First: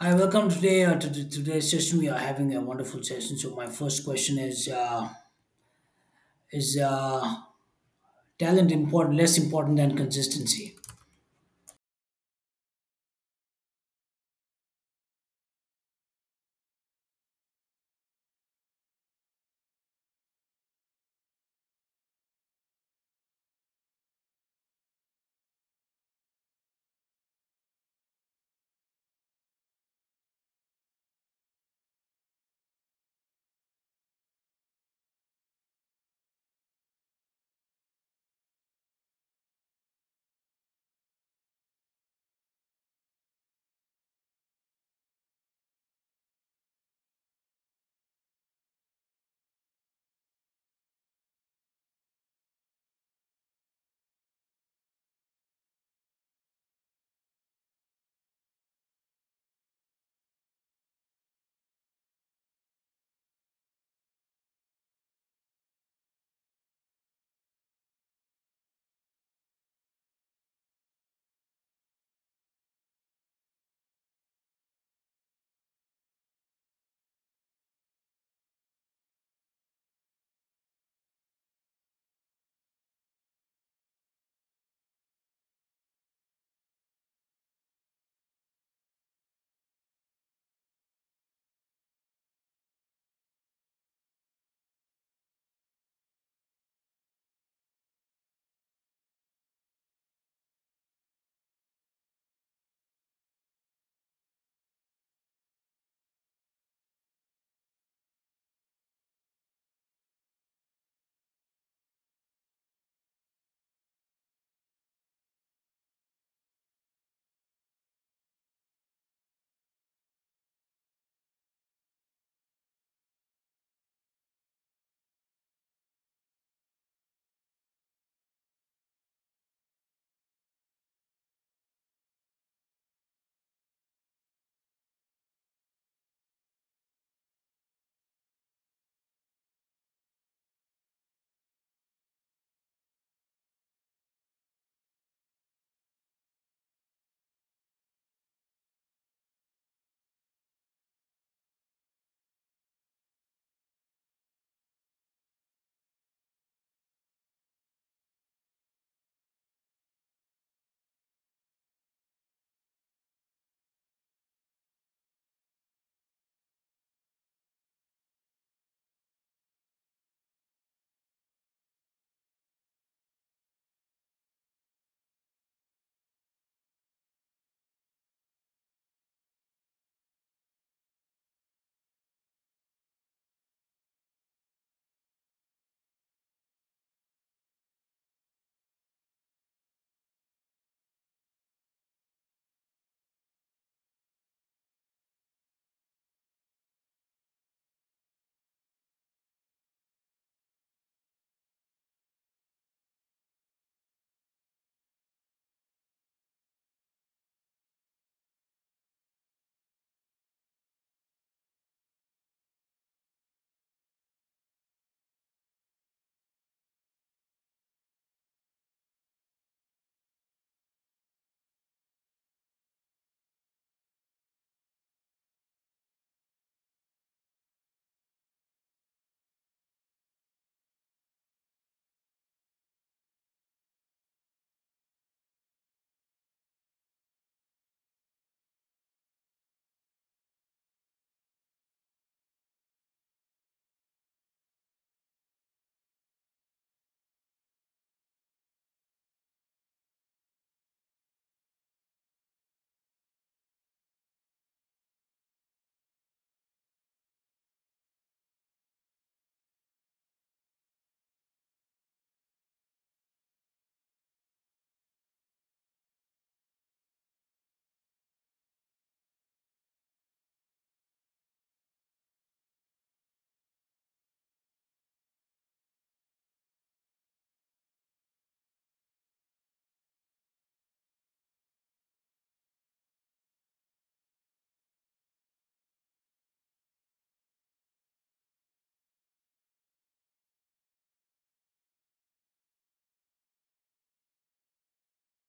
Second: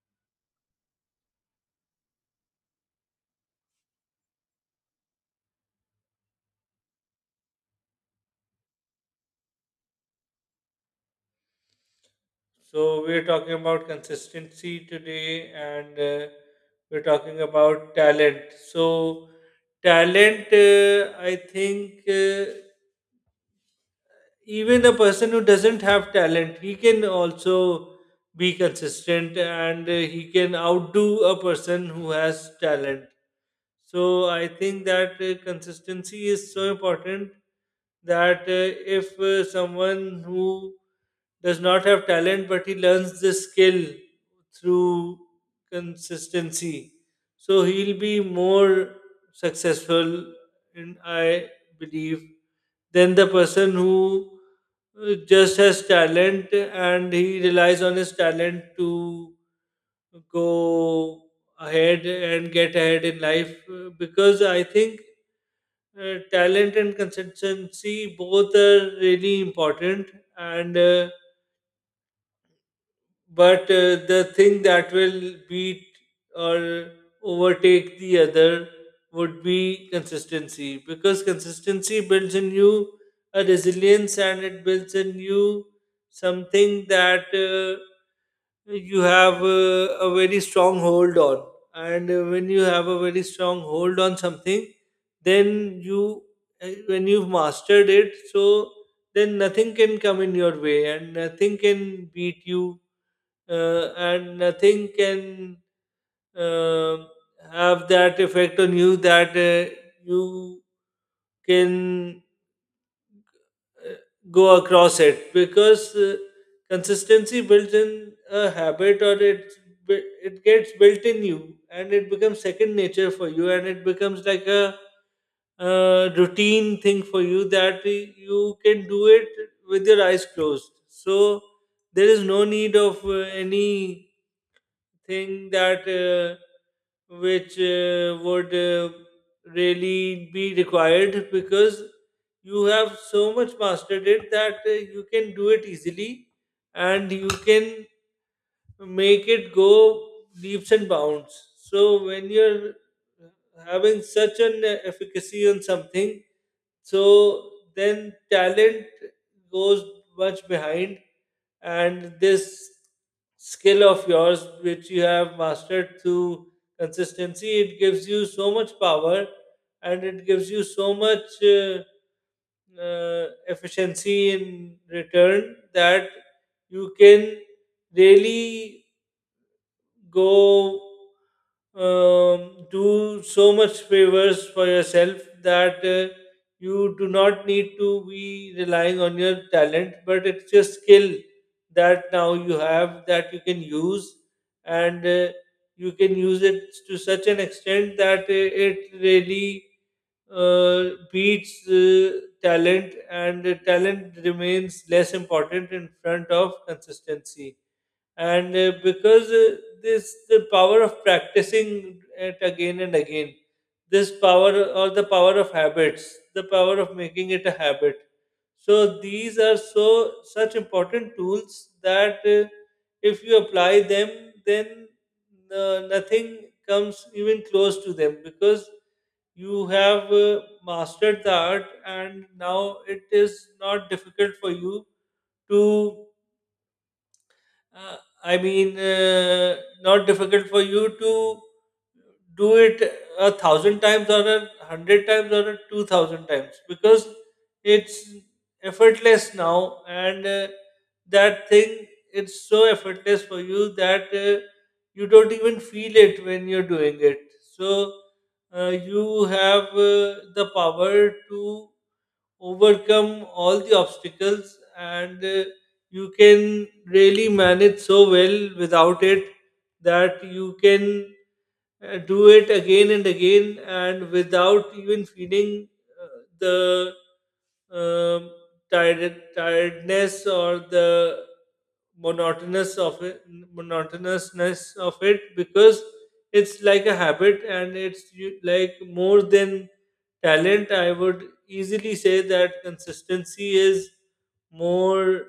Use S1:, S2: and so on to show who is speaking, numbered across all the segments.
S1: Hi, welcome today to today's session. We are having a wonderful session. So my first question is: Is uh, talent important less important than consistency?
S2: So we're talking about consistency today, and we're talking about talent. So talent, I think, even a person who doesn't have talent, he can also be consistent, and he can outdo a person who has talent. So I think that consistency is so important that if someone who does not have talent but he learns the skill through consistency, so he'll be more successful, and I believe, than the person who just has talent and he relies on his talent to go ahead and get ahead in life because I think talent and consistency both are really important and but the thing that will beat or overtake the other would be consistency because consistency builds in you a resilience and it builds in you something that you have a very strong hold on and when you have a very strong hold on something then you when you've mastered it, so then nothing can come in your way and nothing can beat you, and nothing can um have that effect on you that you can go across it because consistency builds in a habit, or it gets built in you and it becomes second nature for you and it becomes like a routine thing for you that you can do it with your eyes closed. So there is no need of any thing that which would really be required because you have so much mastered it that you can do it easily, and you can make it go leaps and bounds. So when you're having such an efficacy on something, so then talent goes much behind, and this skill of yours which you have mastered through consistency, it gives you so much power, and it gives you so much efficiency in return that you can really go do so much favors for yourself, that you do not need to be relying on your talent, but it's your skill that now you have that you can use, and you can use it to such an extent that it really uh, beats talent, and talent remains less important in front of consistency, and because this, the power of practicing it again and again, this power, or the power of habits, the power of making it a habit, so these are so such important tools that if you apply them, then nothing comes even close to them because you have mastered the art, and now it is not difficult for you to uh, I mean, uh, not difficult for you to do it 1,000 times or 100 times or a 2,000 times because it's effortless now, and that thing, it's so effortless for you that you don't even feel it when you're doing it. So you have the power to overcome all the obstacles, and you can really manage so well without it, that you can do it again and again and without even feeling the um, tired, tiredness, or the monotonous of it, monotonousness of it, because it's like a habit, and it's like more than talent. I would easily say that consistency is more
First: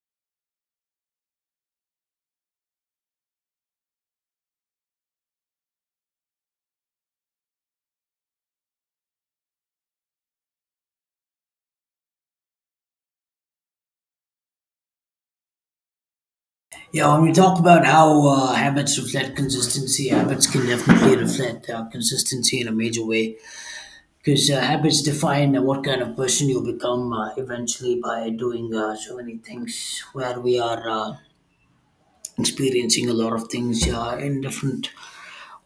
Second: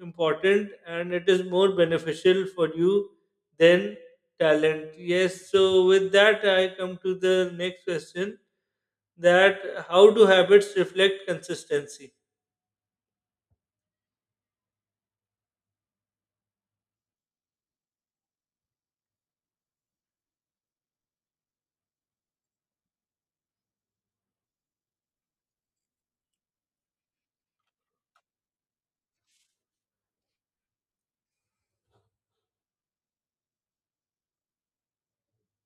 S2: important and it is more beneficial for you than talent. Yes, so with that, I come to the next question: that how do habits reflect consistency?
S1: Yeah, when we talk about how habits reflect consistency, habits can definitely reflect consistency in a major way because habits define what kind of person you become eventually by doing so many things. Where we are experiencing a lot of things in different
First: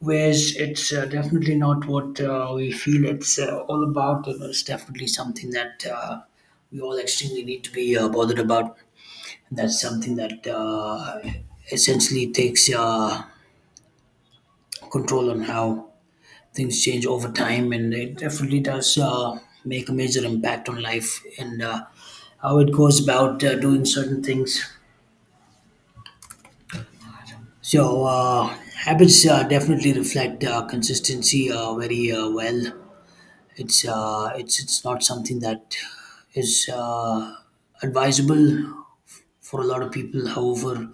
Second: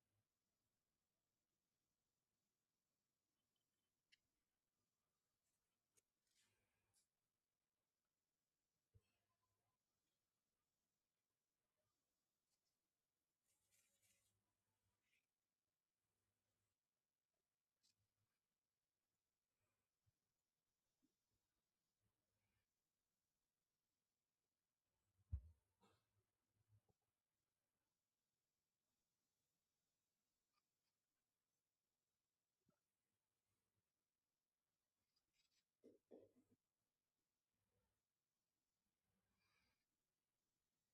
S1: whereas it's definitely not what we feel it's all about. You know, it's definitely something that we all extremely need to be bothered about. And that's something that essentially takes control on how things change over time, and it definitely does make a major impact on life and how it goes about doing certain things. So habits definitely reflect consistency very well. It's it's not something that is advisable for a lot of people. However,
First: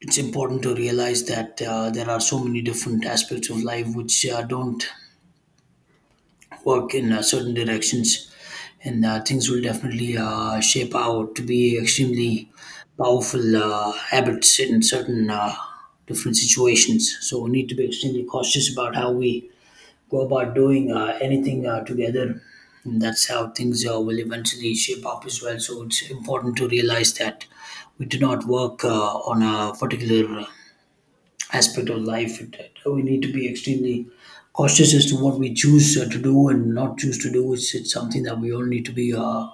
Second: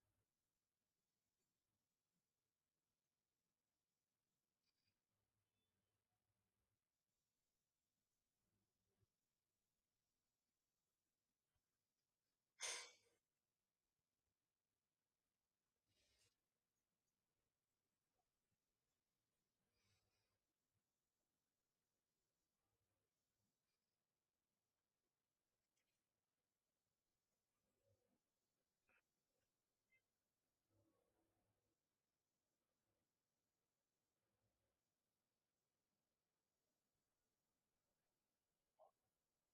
S1: it's important to realize that there are so many different aspects of life which don't work in certain directions, and things will definitely shape out to be extremely powerful habits in certain different situations. So we need to be extremely cautious about how we go about doing anything together. And that's how things will eventually shape up as well. So it's important to realize that we do not work on a particular aspect of life. We need to be extremely cautious as to what we choose to do and not choose to do. It's something that we all need to be uh,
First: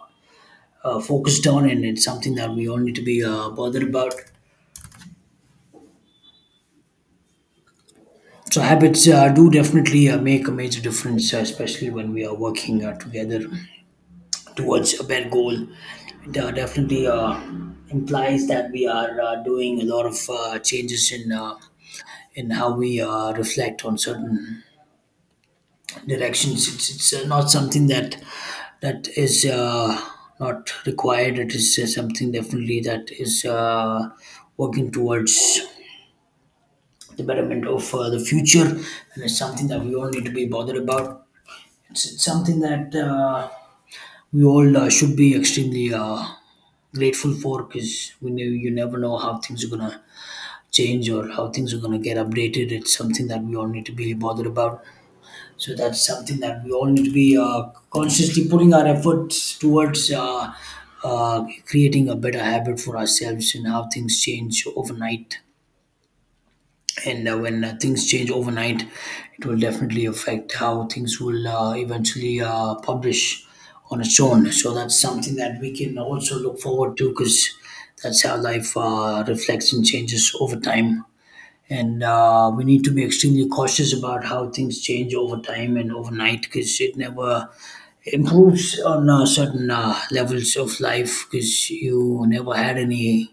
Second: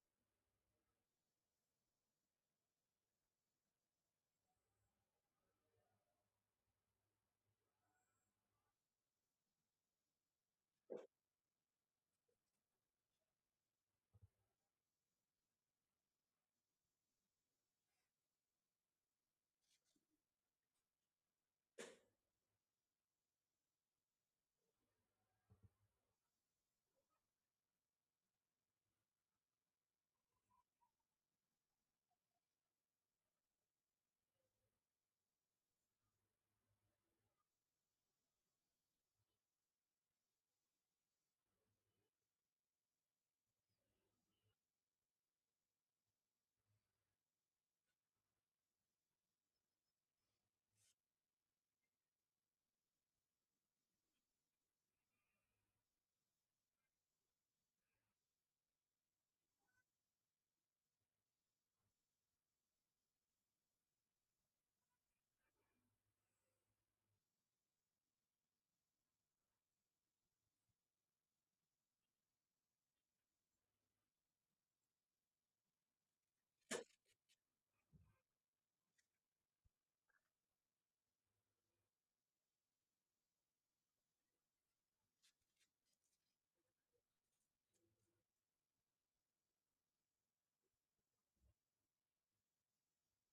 S1: uh, focused on, and it's something that we all need to be bothered about. So habits do definitely make a major difference, especially when we are working together towards a bad goal. It definitely implies that we are doing a lot of changes in how we reflect on certain directions. It's not something that is not required. It is something definitely that is working towards the betterment of the future, and it's something that we all need to be bothered about. It's something that. We all should be extremely grateful for because we know you never know how things are gonna change or how things are gonna get updated. It's something that we all need to be bothered about. So that's something that we all need to be consciously putting our efforts towards creating a better habit for ourselves and how things change overnight, and when things change overnight it will definitely affect how things will eventually publish on its own, so that's something that we can also look forward to because that's how life reflects and changes over time, and we need to be extremely cautious about how things change over time and overnight because it never improves on certain levels of life because you never had any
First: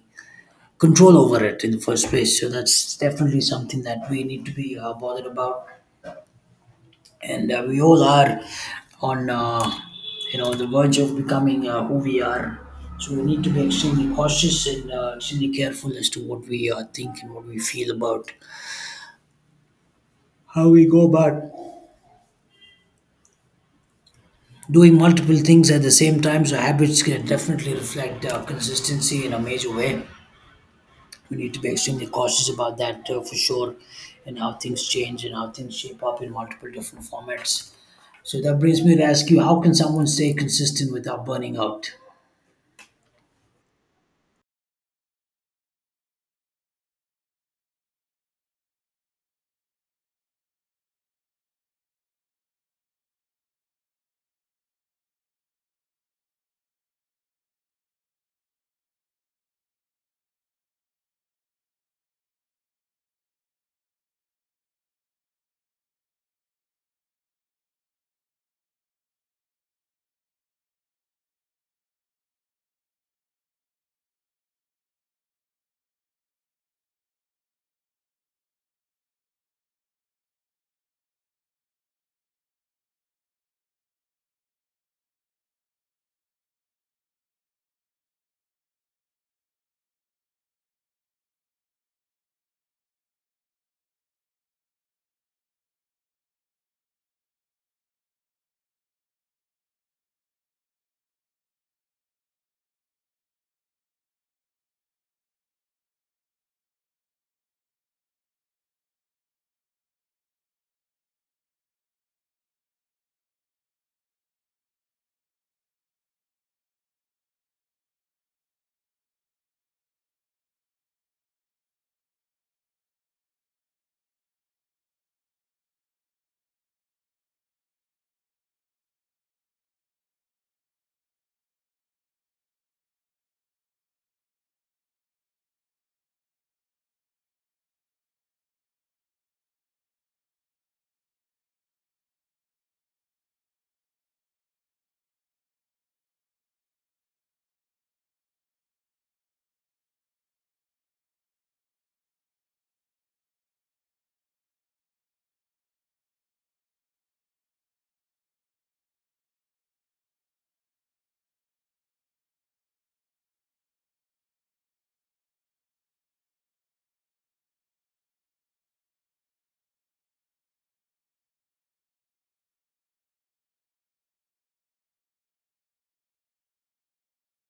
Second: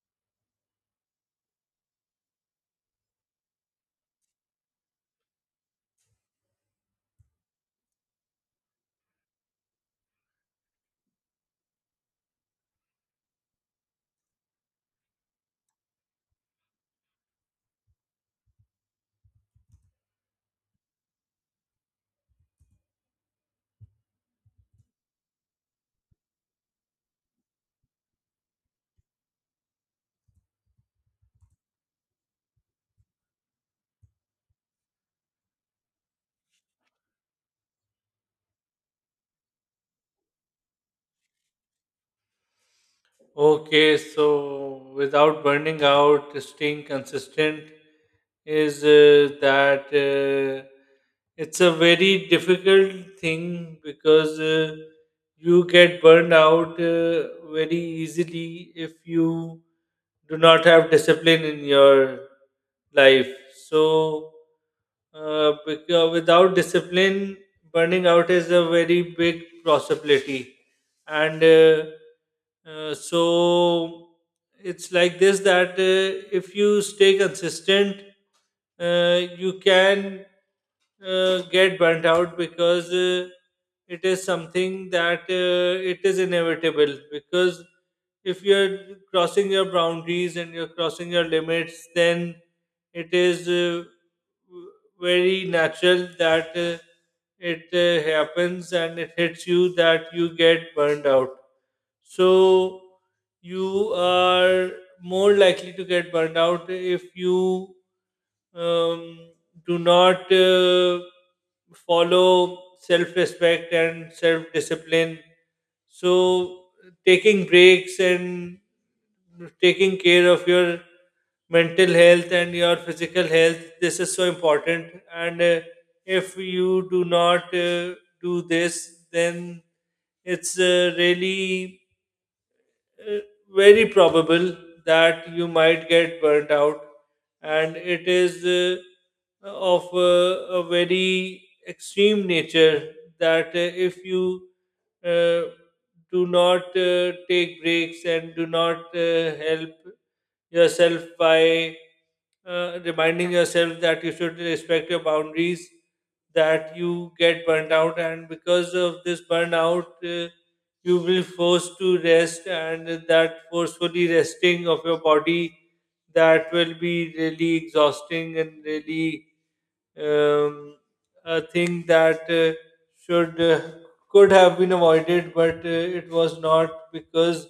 S1: control over it in the first place. So that's definitely something that we need to be bothered about, and we all are on you know, the verge of becoming who we are. So we need to be extremely cautious and extremely careful as to what we think and what we feel about how we go about doing multiple things at the same time. So habits can definitely reflect consistency in a major way. We need to be extremely cautious about that for sure, and how things change and how things shape up in multiple different formats. So that brings me to ask you: how can someone stay consistent without burning out?
S2: Okay, so without burning out, staying consistent is that it's a very difficult thing because you get burned out very easily if you do not have discipline in your life. So, because without discipline, burning out is a very big possibility, and so it's like this: that if you stay consistent, you can get burnt out because it is something that it is inevitable, because if you're crossing your boundaries and you're crossing your limits, then it is very natural that it happens and it hits you that you get burned out. So you are more likely to get burned out if you um, do not follow self respect and self discipline. So, taking breaks and taking care of your mental health and your physical health, this is so important. And if you do not do this, then it's really uh, very probable that you might get burnt out, and it is of a very extreme nature, that if you uh, do not take breaks and do not help yourself by reminding yourself that you should respect your boundaries, that you get burnt out, and because of this burnout, uh, you will forced to rest, and that forcefully resting of your body, that will be really exhausting and really um, a thing that should could have been avoided, but it was not because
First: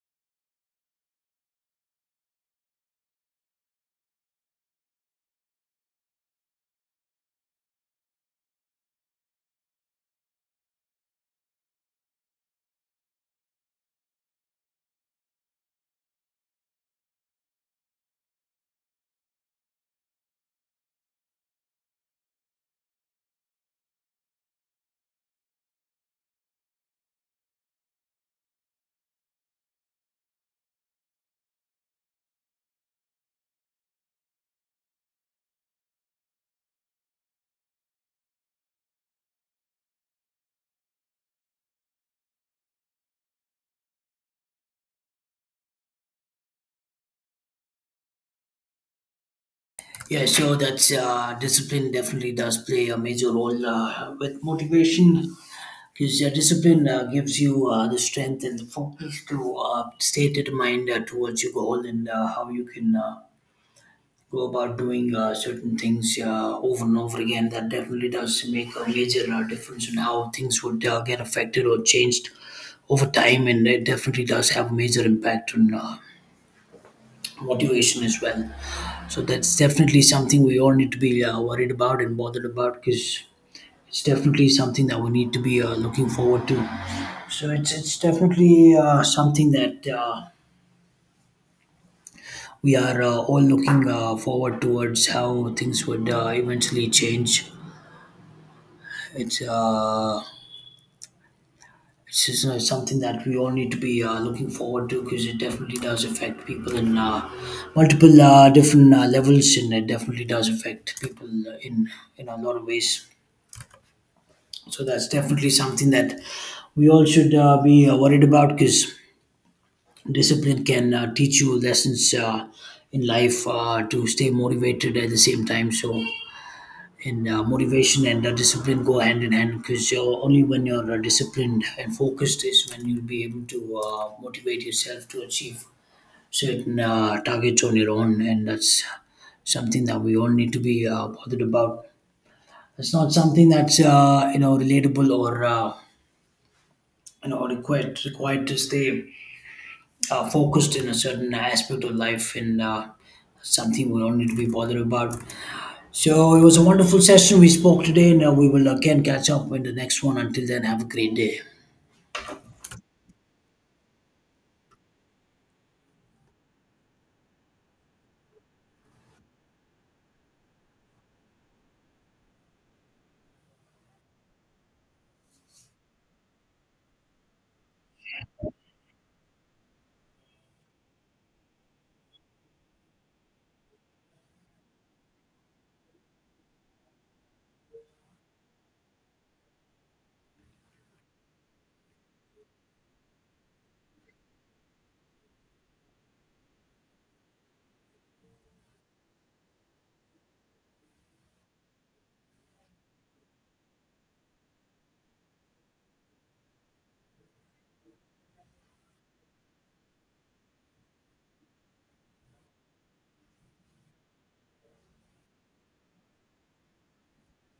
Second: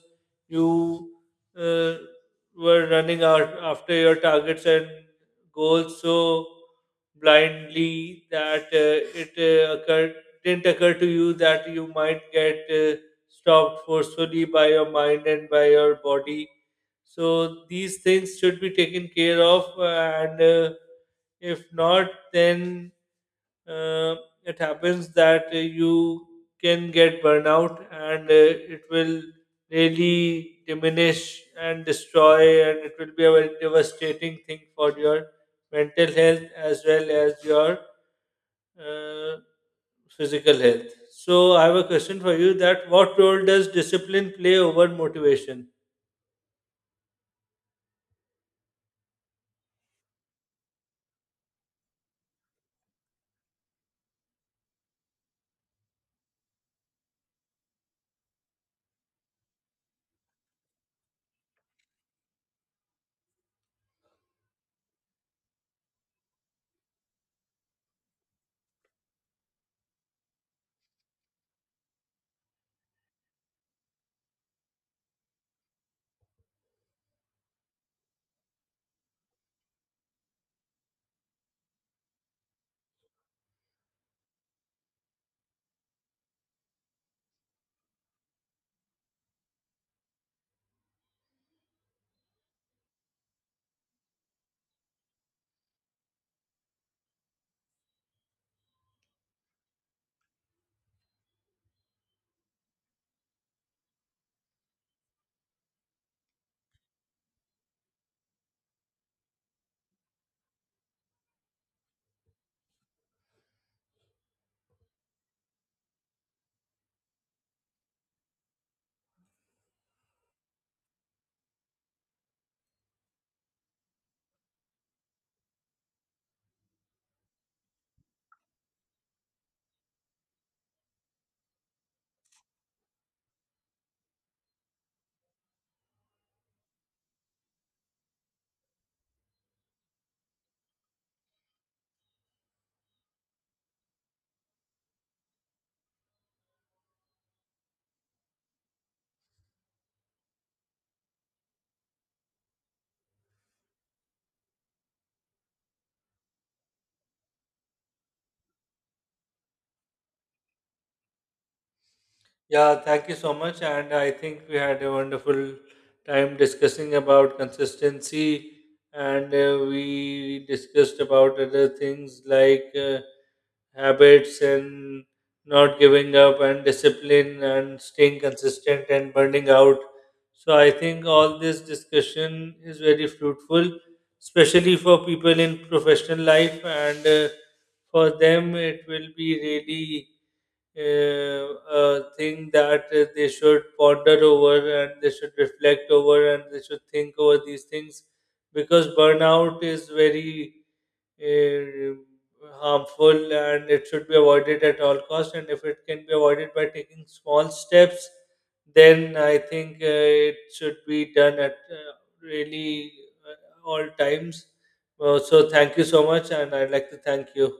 S2: you uh, were running out after your targets and goals so blindly that it occurred didn't occur to you that you might get stopped forcefully by your mind and by your body. So these things should be taken care of, and if not, then uh, it happens that you can get burnout, and it will really diminish and destroy, and it will be a very devastating thing for your mental health as well as your uh, physical health. So, I have a question for you: that what role does discipline play over motivation?
S1: Yeah, so that's discipline definitely does play a major role with motivation because discipline gives you the strength and the focus to stay determined towards your goal, and how you can go about doing certain things over and over again. That definitely does make a major difference in how things would get affected or changed over time, and it definitely does have a major impact on motivation as well. So that's definitely something we all need to be worried about and bothered about because it's definitely something that we need to be looking forward to. So it's definitely something that we are all looking forward towards how things would eventually change. It's uh, Something that we all need to be looking forward to because it definitely does affect people in multiple different levels, and it definitely does affect people in in a lot of ways. So that's definitely something that we all should be worried about because discipline can teach you lessons in life to stay motivated at the same time. So and motivation and discipline go hand in hand because only when you're disciplined and focused is when you'll be able to motivate yourself to achieve certain targets on your own, and that's something that we all need to be bothered about. It's not something that's you know, relatable or required to stay focused in a certain aspect of life, and something we all need to be bothered about. So it was a wonderful session we spoke today. Now we will again catch up in the next one. Until then, have a great day.
S2: Yeah, thank you so much. And I think we had a wonderful time discussing about consistency, and we discussed about other things like habits and not giving up, and discipline, and staying consistent, and burning out. So, I think all this discussion is very fruitful, especially for people in professional life, and for them, it will be really uh, a thing that they should ponder over and they should reflect over and they should think over these things, because burnout is very uh, harmful and it should be avoided at all costs. And if it can be avoided by taking small steps, then I think it should be done at really all times. So, thank you so much, and I'd like to thank you.